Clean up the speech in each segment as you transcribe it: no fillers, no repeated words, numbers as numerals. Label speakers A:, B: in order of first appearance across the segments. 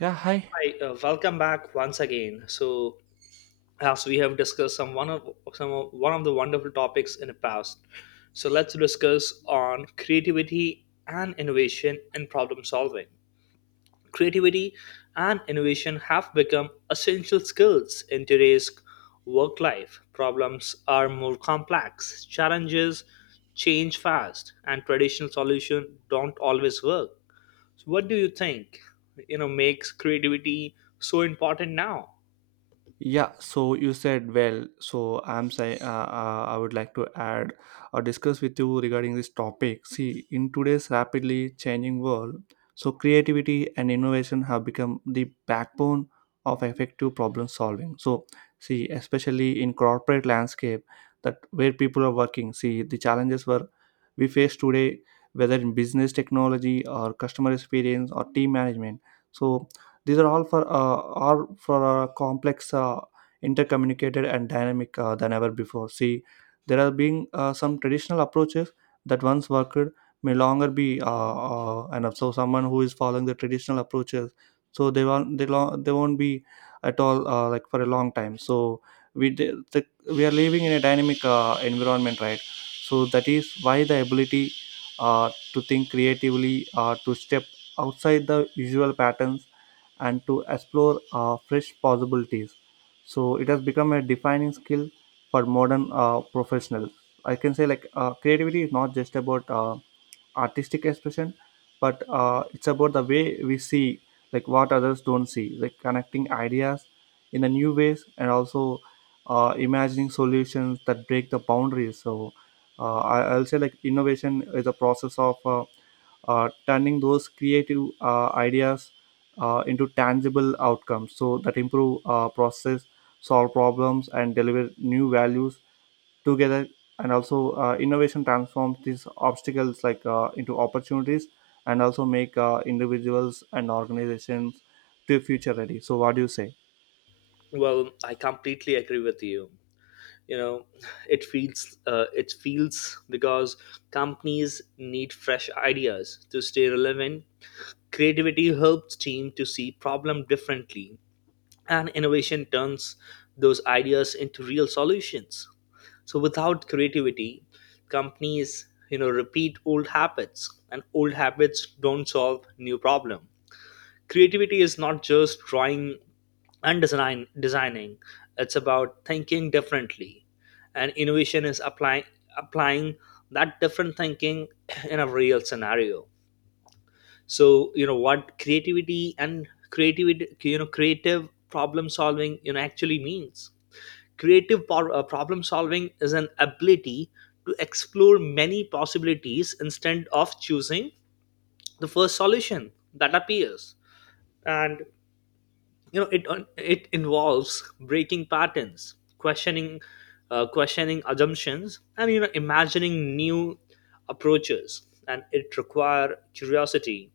A: Yeah, hi.
B: Hi, welcome back once again. So, as we have discussed some one of some of, one of the wonderful topics in the past, so let's discuss on creativity and innovation in problem solving. Creativity and innovation have become essential skills in today's work life. Problems are more complex, challenges change fast, and traditional solutions don't always work. So what do you think, makes creativity so important now?
A: Yeah, so you said well. So I'm saying I would like to add or discuss with you regarding this topic. See, in today's rapidly changing world, so creativity and innovation have become the backbone of effective problem solving. So, see, especially in corporate landscape, that where people are working. See, the challenges were we face today, whether in business technology or customer experience or team management. So these are all for are for a complex, intercommunicated, and dynamic than ever before. See, there are being some traditional approaches that once worked may longer be, and so someone who is following the traditional approaches, so they won't be at all like for a long time. So we are living in a dynamic environment, right? So that is why the ability to think creatively, to step outside the usual patterns and to explore fresh possibilities. So it has become a defining skill for modern professionals. I can say like creativity is not just about artistic expression but it's about the way we see like what others don't see, like connecting ideas in a new ways, and also imagining solutions that break the boundaries. So I'll say like innovation is a process of turning those creative ideas into tangible outcomes so that improve process, solve problems, and deliver new values together. And also innovation transforms these obstacles like into opportunities and also make individuals and organizations to future ready. So what do you say?
B: Well, I completely agree with you. You know, it feels because companies need fresh ideas to stay relevant. Creativity helps team to see problem differently, and innovation turns those ideas into real solutions. So without creativity, companies, you know, repeat old habits, and old habits don't solve new problem. Creativity is not just drawing and designing, it's about thinking differently. And innovation is applying that different thinking in a real scenario. So you know, what creativity and creativity you know creative problem solving actually means. Problem solving is an ability to explore many possibilities instead of choosing the first solution that appears. And it involves breaking patterns, questioning questioning assumptions, and you know, imagining new approaches. And it require curiosity,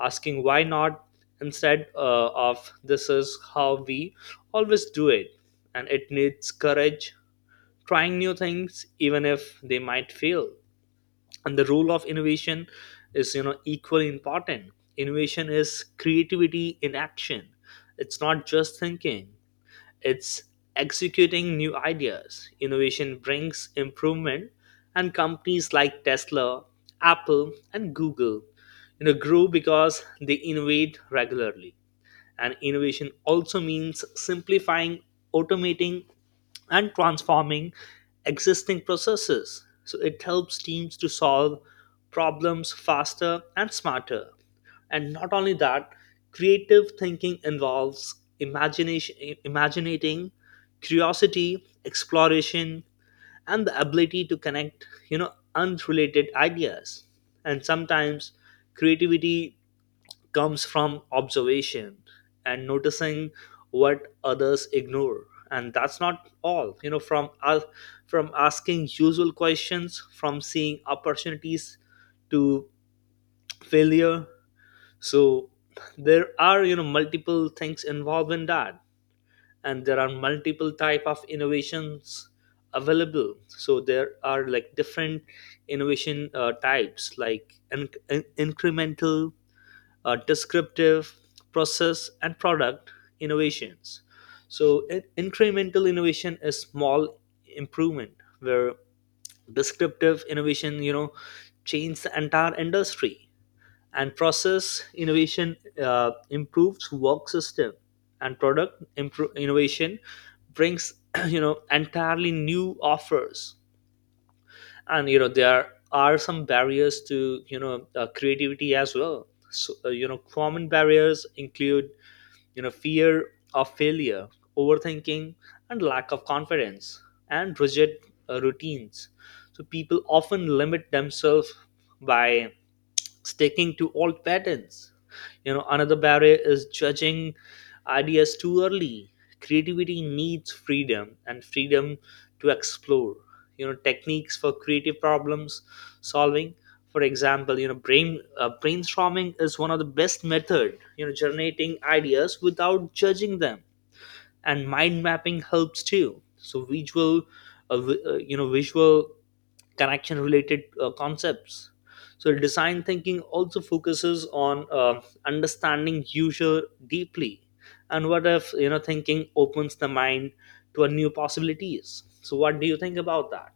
B: asking why not instead of this is how we always do it. And it needs courage, trying new things even if they might fail. And the role of innovation is, you know, equally important. Innovation is creativity in action. It's not just thinking, it's executing new ideas. Innovation brings improvement, and companies like Tesla, Apple and Google, you know, grow because they innovate regularly. And innovation also means simplifying, automating, and transforming existing processes. So it helps teams to solve problems faster and smarter. And not only that, creative thinking involves imagination, imaginating, curiosity, exploration, and the ability to connect, unrelated ideas. And sometimes creativity comes from observation and noticing what others ignore. And that's not all, you know, from us, from asking usual questions, from seeing opportunities to failure. So there are, you know, multiple things involved in that. And there are multiple type of innovations available. So there are like different innovation types like incremental, descriptive, process and product innovations. So incremental innovation is small improvement, where descriptive innovation, you know, change the entire industry. And process innovation improves work system, and innovation brings you know, entirely new offers. And you know, there are some barriers to, creativity as well. So you know, common barriers include, you know, fear of failure, overthinking, and lack of confidence, and rigid routines. So people often limit themselves by sticking to old patterns. You know, another barrier is judging ideas too early. Creativity needs freedom and freedom to explore. You know, techniques for creative problems solving. For example, brainstorming is one of the best method. You know, generating ideas without judging them. And mind mapping helps too. So you know, visual connection related concepts. So design thinking also focuses on understanding user deeply. And what if, you know, thinking opens the mind to a new possibilities. So what do you think about that?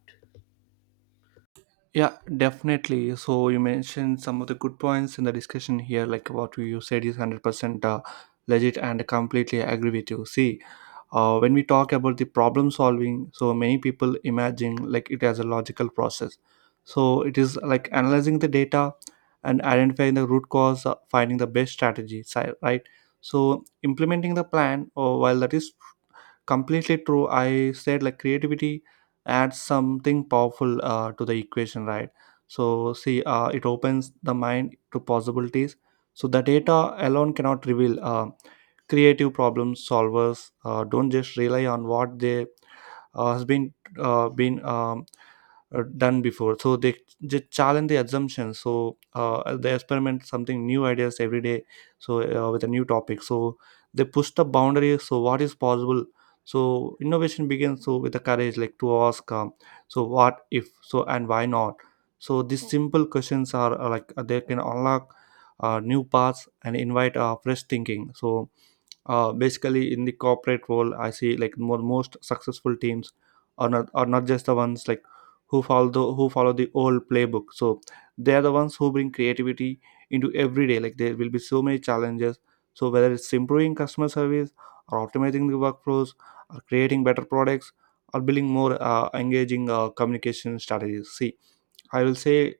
A: Yeah, definitely. So you mentioned some of the good points in the discussion here, like what you said is 100% legit, and completely agree with you. See, when we talk about the problem solving, so many people imagine like it as a logical process. So it is like analyzing the data and identifying the root cause, finding the best strategy, right? So implementing the plan, or while that is completely true, I said like creativity adds something powerful to the equation, right? So see, it opens the mind to possibilities, so the data alone cannot reveal creative problem solvers. Don't just rely on what they has been done before, so they challenge the assumptions. So they experiment something new ideas every day, so with a new topic, so they push the boundary, so what is possible. So innovation begins, so with the courage like to ask, so what if, so and why not. So these simple questions are like they can unlock new paths and invite fresh thinking. So basically in the corporate world I see like more most successful teams are not just the ones like who follow the old playbook. So they are the ones who bring creativity into every day. Like, there will be so many challenges, so whether it's improving customer service or optimizing the workflows or creating better products or building more engaging communication strategies. See, I will say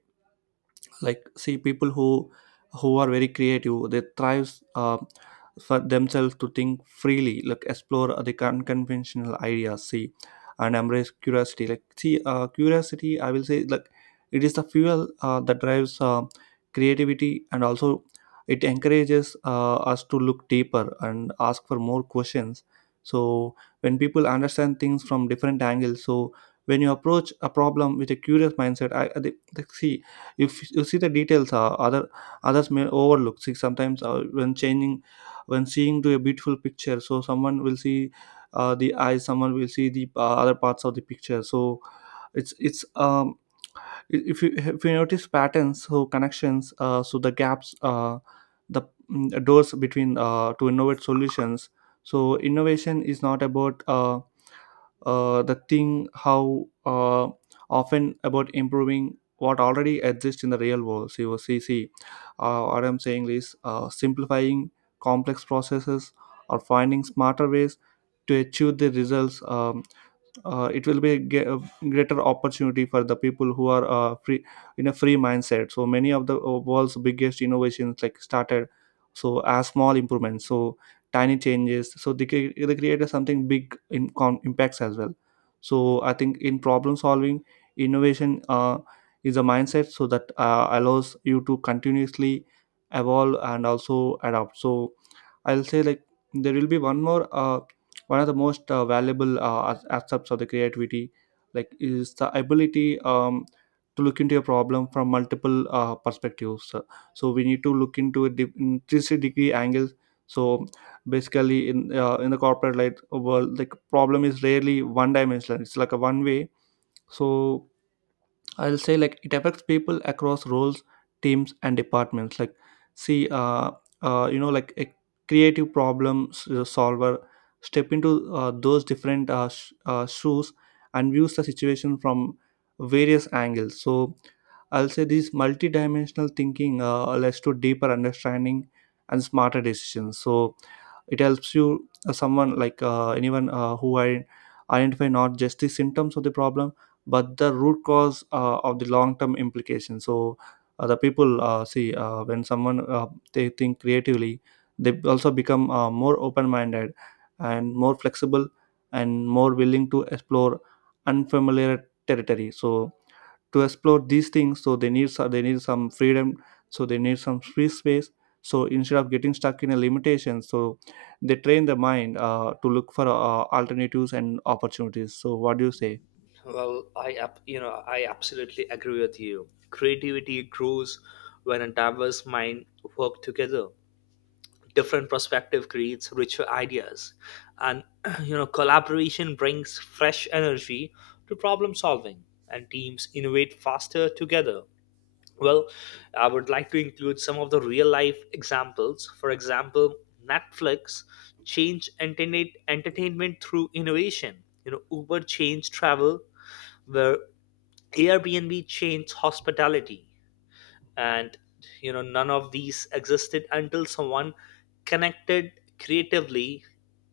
A: like, see, people who are very creative, they thrives for themselves to think freely, like explore the unconventional ideas. See, and embrace curiosity, like, see, curiosity, I will say like it is the fuel that drives creativity, and also it encourages us to look deeper and ask for more questions. So when people understand things from different angles, so when you approach a problem with a curious mindset, I think, like, see, if you see the details, other others may overlook. See, sometimes when changing, when seeing to a beautiful picture, so someone will see the eyes, someone will see the other parts of the picture. So it's I- if you, notice patterns, so connections, so the gaps, the doors between to innovate solutions. So innovation is not about the thing how often about improving what already exists in the real world. So, see, see, what I'm saying is simplifying complex processes or finding smarter ways to achieve the results. It will be a greater opportunity for the people who are free in a free mindset. So many of the world's biggest innovations like started so as small improvements, so tiny changes, so they created something big in impacts as well. So I think in problem solving, innovation is a mindset so that allows you to continuously evolve and also adapt. So I'll say like there will be one of the most valuable aspects of the creativity like is the ability, to look into a problem from multiple perspectives. So so we need to look into in 360 degree angles. So basically in the corporate light world, like, problem is rarely one dimensional, it's like a one way. So I'll say like it affects people across roles, teams, and departments. Like, see, you know, like a solver step into those different shoes and views the situation from various angles. So I'll say this multidimensional thinking leads to deeper understanding and smarter decisions. So it helps you someone like anyone who I identify not just the symptoms of the problem but the root cause of the long term implication. So the people, see, when someone they think creatively, they also become more open minded and more flexible and more willing to explore unfamiliar territory. So to explore these things, so they need some freedom, so they need some free space. So instead of getting stuck in a limitation, so they train the mind to look for alternatives and opportunities. So what do you say?
B: Well, I absolutely agree with you. Creativity grows when a diverse mind work together. Different perspective creates richer ideas, and you know, collaboration brings fresh energy to problem solving, and teams innovate faster together. Well, I would like to include some of the real life examples. For example, Netflix changed internet entertainment through innovation. You know, Uber changed travel, where Airbnb changed hospitality. And you know, none of these existed until someone connected creatively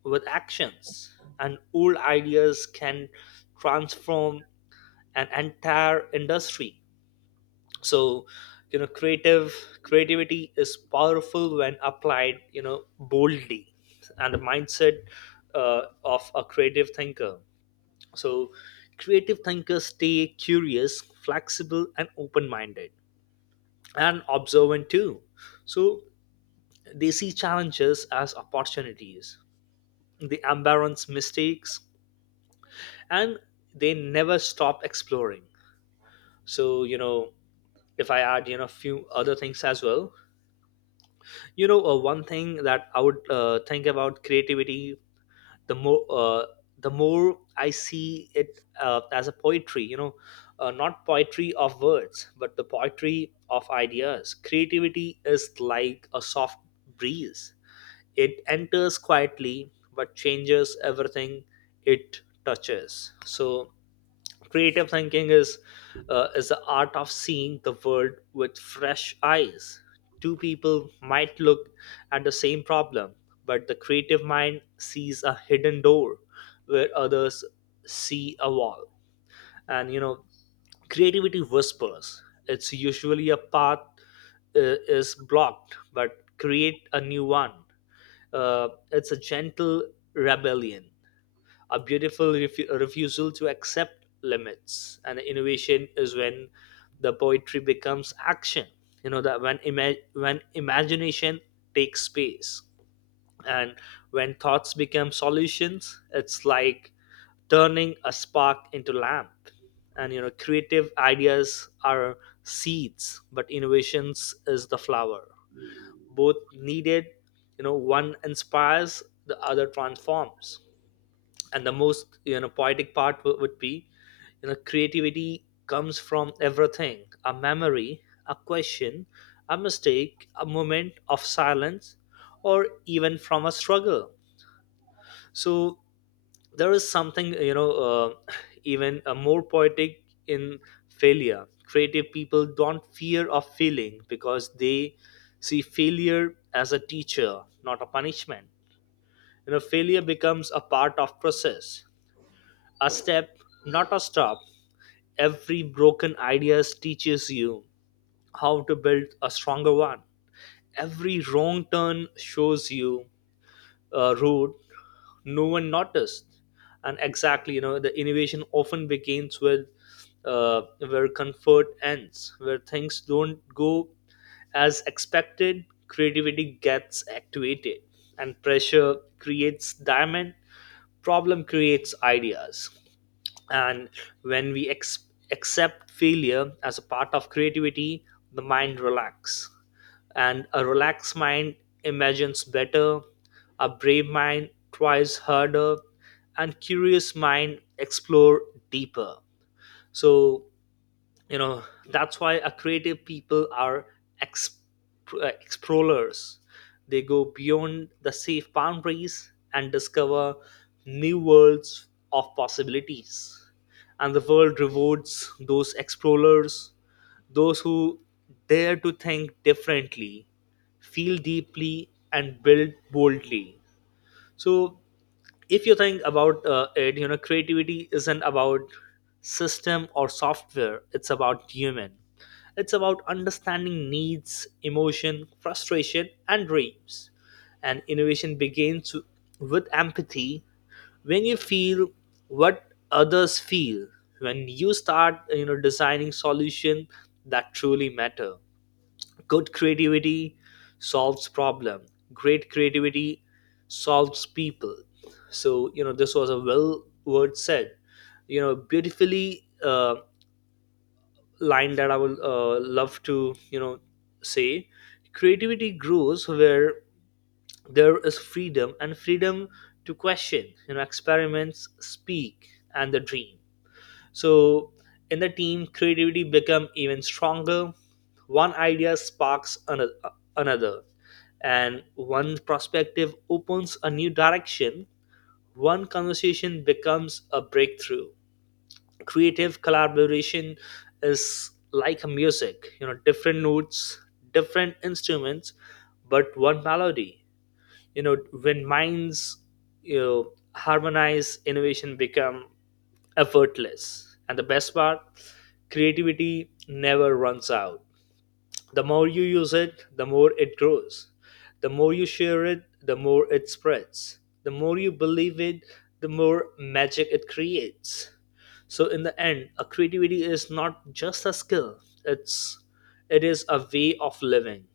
B: with actions. And old ideas can transform an entire industry. So you know creative creativity is powerful when applied, you know, boldly. And the mindset of a creative thinker. So creative thinkers stay curious, flexible and open minded, and observant too. So they see challenges as opportunities, they embarrass mistakes, and they never stop exploring. So, you know, if I add, you know, a few other things as well, you know, one thing that I would think about creativity, the more, uh, the more I see it as a poetry, you know, not poetry of words, but the poetry of ideas. Creativity is like a soft breeze. It enters quietly but changes everything it touches. So, creative thinking is the art of seeing the world with fresh eyes. Two people might look at the same problem, but the creative mind sees a hidden door where others see a wall. And you know, creativity whispers. It's usually a path is blocked, but create a new one. It's a gentle rebellion, a beautiful refusal to accept limits. And innovation is when the poetry becomes action. You know that when when imagination takes space, and when thoughts become solutions. It's like turning a spark into lamp. And you know, creative ideas are seeds, but innovations is the flower, both needed. You know, one inspires, the other transforms. And the most, you know, poetic part would be, you know, creativity comes from everything: a memory, a question, a mistake, a moment of silence, or even from a struggle. So there is something, you know even more poetic in failure. Creative people don't fear of failing, because they see failure as a teacher, not a punishment. You know, failure becomes a part of process, a step, not a stop. Every broken ideas teaches you how to build a stronger one. Every wrong turn shows you a road no one noticed. And exactly, you know, the innovation often begins with, where comfort ends, where things don't go as expected. Creativity gets activated, and pressure creates diamond, problem creates ideas. And when we accept failure as a part of creativity, the mind relax. And a relaxed mind imagines better, a brave mind tries harder, and curious mind explore deeper. So you know, that's why a creative people are explorers. They go beyond the safe boundaries and discover new worlds of possibilities. And the world rewards those explorers, those who dare to think differently, feel deeply and build boldly. So if you think about it, you know, creativity isn't about system or software, it's about human. It's about understanding needs, emotion, frustration and dreams. And innovation begins with empathy, when you feel what others feel, when you start, you know, designing solution that truly matter. Good creativity solves problem. Great creativity solves people. So you know, this was a well word said. You know, beautifully line that I would love to, you know, say. Creativity grows where there is freedom and freedom to question. You know, experiments, speak, and the dream. So in the team, creativity become even stronger. One idea another, and one perspective opens a new direction. One conversation becomes a breakthrough. Creative collaboration is like music, you know, different notes, different instruments, but one melody. You know, when minds, you know, harmonize, innovation become effortless. And the best part, creativity never runs out. The more you use it, the more it grows. The more you share it, the more it spreads. The more you believe it, the more magic it creates. So in the end, a creativity is not just a skill. It's it is a way of living,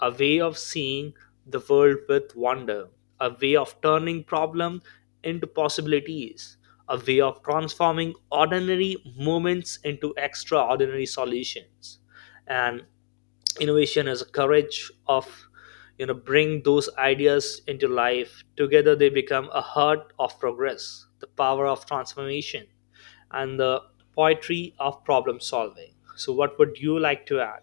B: a way of seeing the world with wonder, a way of turning problems into possibilities, a way of transforming ordinary moments into extraordinary solutions. And innovation is courage of, you know, bring those ideas into life. Together they become a heart of progress, the power of transformation, and the poetry of problem solving. So what would you like to add?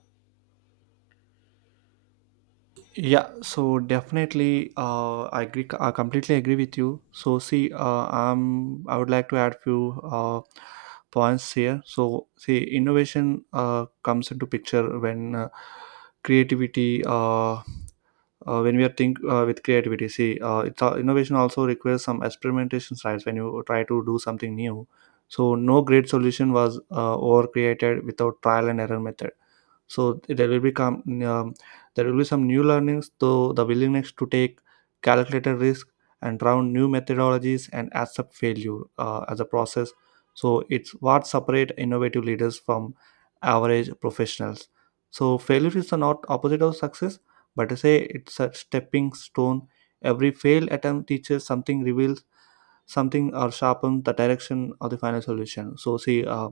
A: Yeah, so definitely, I agree. I completely agree with you. So see, I would like to add few points here. So see, innovation comes into picture when creativity, when we are think with creativity. See, it's innovation also requires some experimentations, right? When you try to do something new, so no great solution was over created without trial and error method. So there will become there will be some new learnings though the willingness to take calculated risk and try new methodologies and accept failure as a process. So it's what separate innovative leaders from average professionals. So failure is not opposite of success, but I say it's a stepping stone. Every failed attempt teaches something, reveals something, or sharpen the direction of the final solution. So see,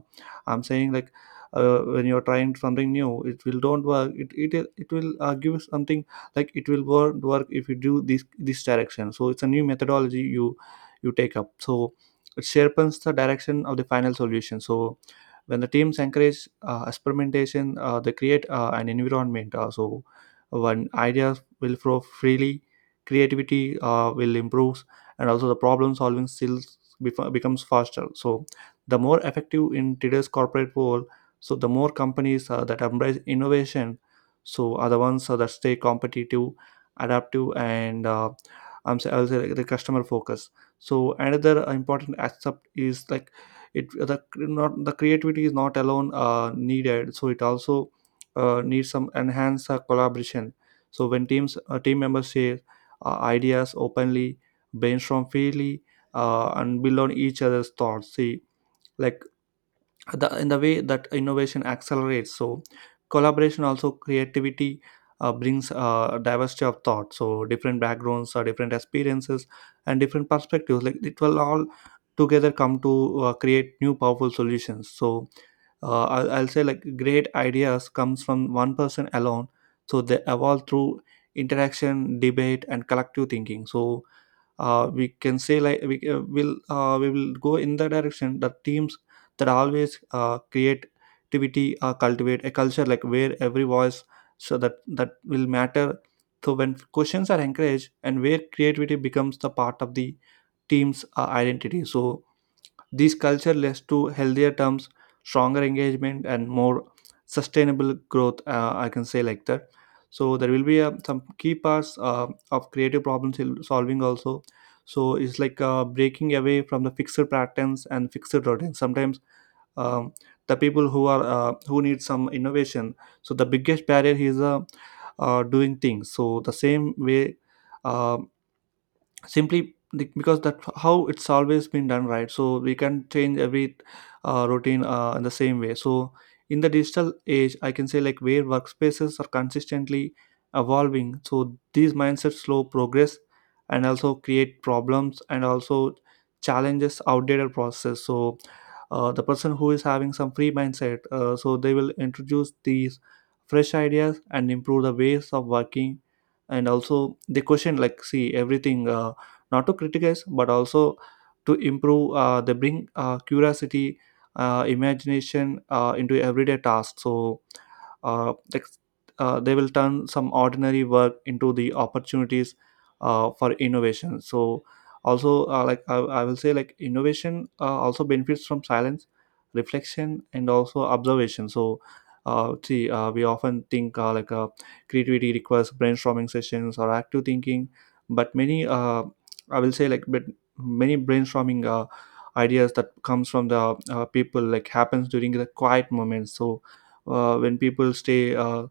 A: I'm saying like, when you're trying something new, it will don't work. It will give something like it will work if you do this direction. So it's a new methodology you take up. So it sharpens the direction of the final solution. So when the teams encourage experimentation, they create an environment, so when ideas will flow freely, creativity will improve, and also the problem solving skills becomes faster. So the more effective in today's corporate world, so the more companies that embrace innovation, so are the ones that stay competitive, adaptive, and I'll say like the customer focus. So another important aspect is like it the not the creativity is not alone needed. So it also needs some enhanced collaboration. So when team members share ideas openly, brainstorm freely, and build on each other's thoughts. See, like, the in the way that innovation accelerates. So collaboration also creativity brings diversity of thought. So different backgrounds or different experiences and different perspectives, like it will all together come to create new powerful solutions. So I'll say like great ideas comes from one person alone, so they evolve through interaction, debate, and collective thinking. So we can say like we will go in the direction that teams that always creativity cultivate a culture like where every voice, so that will matter. So when questions are encouraged and where creativity becomes the part of the team's identity, so these culture leads to healthier terms, stronger engagement, and more sustainable growth. I can say like that. So there will be some key parts of creative solving also. So it's like breaking away from the fixed patterns and fixed routines. Sometimes um, the people who are who need some innovation. So the biggest barrier is doing things. So the same way. Um, because that how it's always been done, right? So we can change every routine in the same way. So in the digital age, I can say, like, where workspaces are consistently evolving, so these mindsets slow progress and also create problems and also challenges outdated processes. So the person who is having some free mindset, so they will introduce these fresh ideas and improve the ways of working, and also they question, like, see everything, not to criticize but also to improve. Uh, they bring curiosity, imagination into everyday tasks. So uh, like, they will turn some ordinary work into the opportunities for innovation. So also, I will say, like, innovation also benefits from silence, reflection, and also observation. So see we often think, creativity requires brainstorming sessions or active thinking, but many I will say like but many brainstorming ideas that comes from the people, like, happens during the quiet moments. So when people stay uh,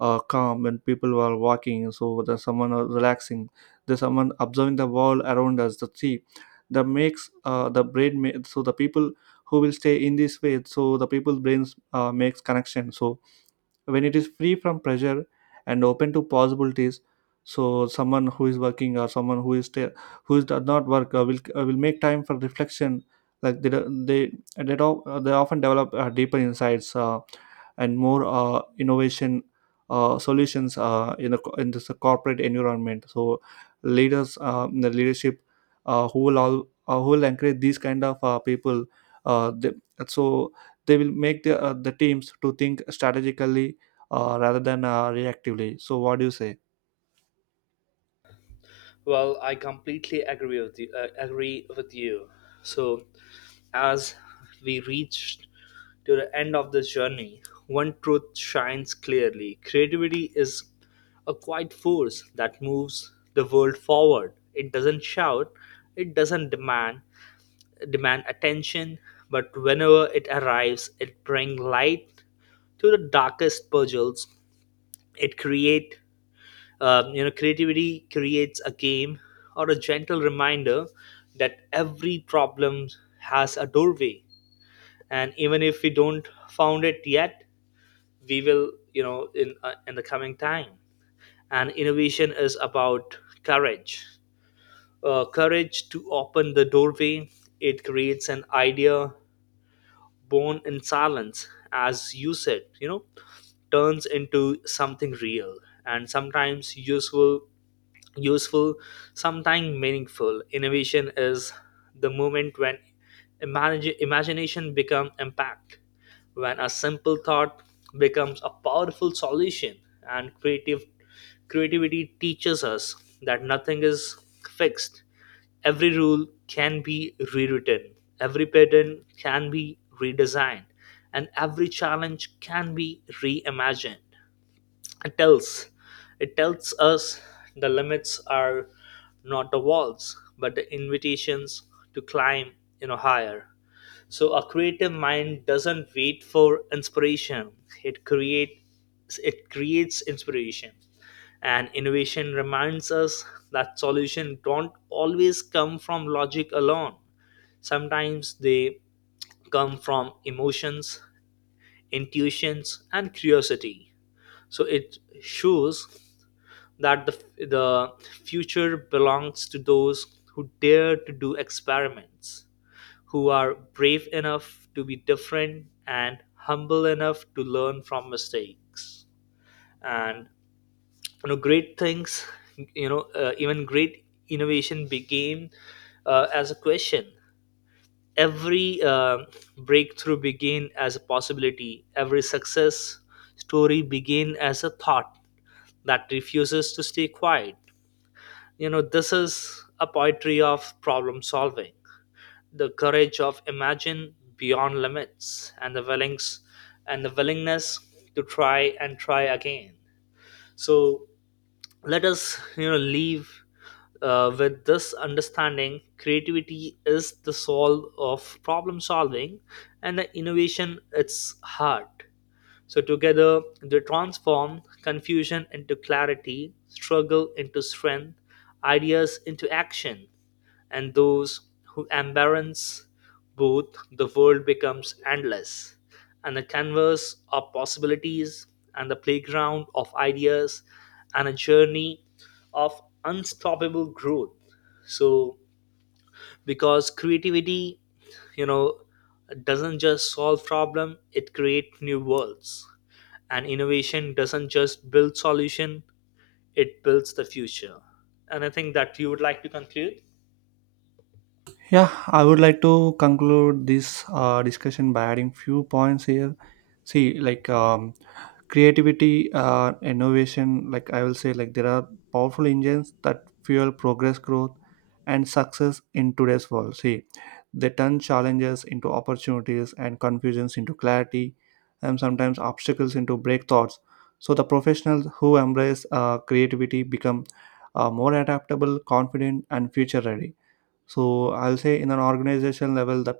A: uh, calm, when people are walking, so there's someone are relaxing, there's someone observing the world around us, the sea, that makes the brain. So the people who will stay in this way, so the people's brains makes connection. So when it is free from pressure and open to possibilities, so someone who is working or someone who is still who is does not work will make time for reflection, like they often develop deeper insights and more innovation solutions in this corporate environment. So leaders the leadership uh, who will all who will encourage these kind of people, uh, they, so they will make the teams to think strategically rather than reactively. So what do you say?
B: Well i completely agree with you uh, agree with you. So as we reach to the end of this journey, one truth shines clearly: creativity is a quiet force that moves the world forward. It doesn't shout, it doesn't demand attention, but whenever it arrives, it brings light to the darkest puzzles. It create you know creativity creates a game or a gentle reminder that every problem has a doorway, and even if we don't found it yet, we will, you know, in the coming time. And innovation is about courage courage to open the doorway. It creates an idea born in silence, as you said, you know, turns into something real and sometimes useful, sometimes meaningful. Innovation is the moment when imagination becomes impact, when a simple thought becomes a powerful solution. And creative creativity teaches us that nothing is fixed. Every rule can be rewritten, every pattern can be redesigned, and every challenge can be reimagined. It tells, it tells us the limits are not the walls, but the invitations to climb, you know, higher. So a creative mind doesn't wait for inspiration. It creates inspiration. And innovation reminds us that solutions don't always come from logic alone. Sometimes they come from emotions, intuitions, and curiosity. So it shows that the future belongs to those who dare to do experiments, who are brave enough to be different and humble enough to learn from mistakes. And you know, great things, you know, even great innovation became as a question. Every breakthrough began as a possibility. Every success story began as a thought that refuses to stay quiet. You know, this is a poetry of problem solving. The courage of imagine beyond limits, and the willings and the willingness to try and try again. So let us, you know, leave with this understanding: creativity is the soul of problem solving, and the innovation its heart. So together they transform confusion into clarity, struggle into strength, ideas into action. And those who embrace both, the world becomes endless, and a canvas of possibilities, and the playground of ideas, and a journey of unstoppable growth. So, because creativity, you know, doesn't just solve problem; it creates new worlds. And innovation doesn't just build solution; it builds the future. And I think that you would like to conclude.
A: Yeah, I would like to conclude this discussion by adding few points here. See, like, creativity, innovation, like, I will say, like, there are powerful engines that fuel progress, growth, and success in today's world. See, they turn challenges into opportunities, and confusions into clarity, and sometimes obstacles into breakthroughs. So the professionals who embrace creativity become more adaptable, confident, and future ready. So I'll say, in an organization level, the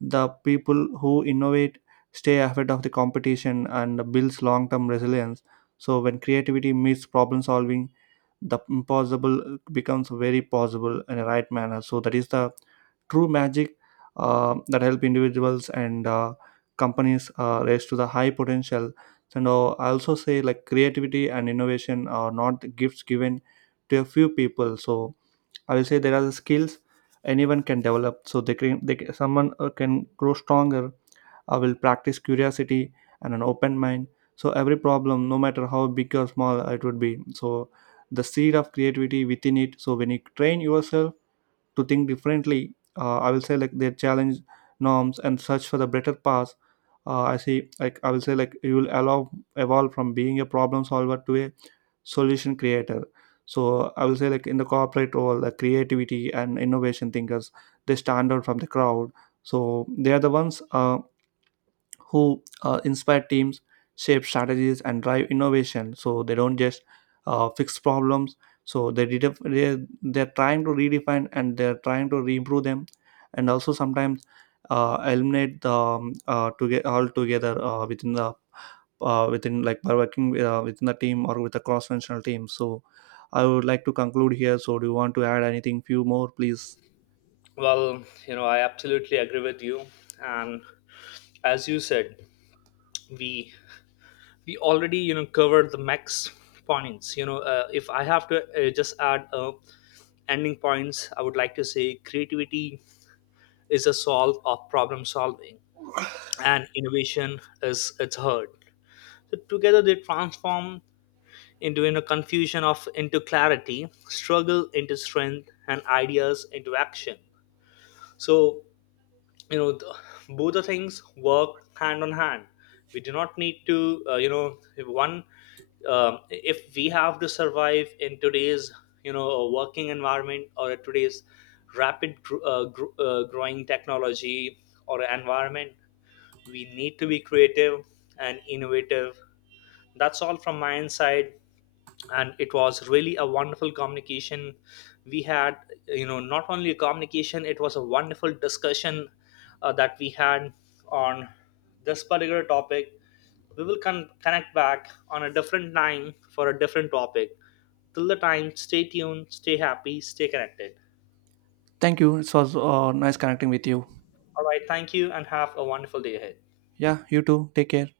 A: the people who innovate stay ahead of the competition and builds long-term resilience. So when creativity meets problem solving, the impossible becomes very possible in a right manner. So that is the true magic that help individuals and companies raise to the high potential. And I also say, like, creativity and innovation are not gifts given to a few people. So I will say there are the skills anyone can develop. So they can grow stronger. I will practice curiosity and an open mind. So every problem, no matter how big or small it would be, so the seed of creativity within it. So when you train yourself to think differently, I will say, like, they challenge norms and search for the better path. I will say, like, you will allow evolve from being a problem solver to a solution creator. So I will say, like, in the corporate role, the creativity and innovation thinkers, they stand out from the crowd. So they are the ones who inspire teams, shape strategies, and drive innovation. So they don't just fix problems. So they they're trying to redefine, and they're trying to improve them, and also sometimes eliminate the to get all together within the within, like, by working within the team or with a cross-functional team. So I would like to conclude here. So do you want to add anything? Few more, please.
B: Well, you know, I absolutely agree with you. And as you said, we we already, you know, covered the max points. You know, if I have to just add ending points, I would like to say creativity is a solve of problem solving, and innovation is its heart. So together they transform into, you know, confusion of into clarity, struggle into strength, and ideas into action. So, you know, both the things work hand on hand. We do not need to, you know, if one, if we have to survive in today's, working environment, or at today's rapid growing technology or environment, we need to be creative and innovative. That's all from my inside. And it was really a wonderful communication we had. You know, not only a communication, it was a wonderful discussion that we had on this particular topic. We will connect back on a different time for a different topic. Till the time, stay tuned, stay happy, stay connected.
A: Thank you. It was nice connecting with you.
B: All right, thank you and have a wonderful day ahead.
A: Yeah, you too. Take care.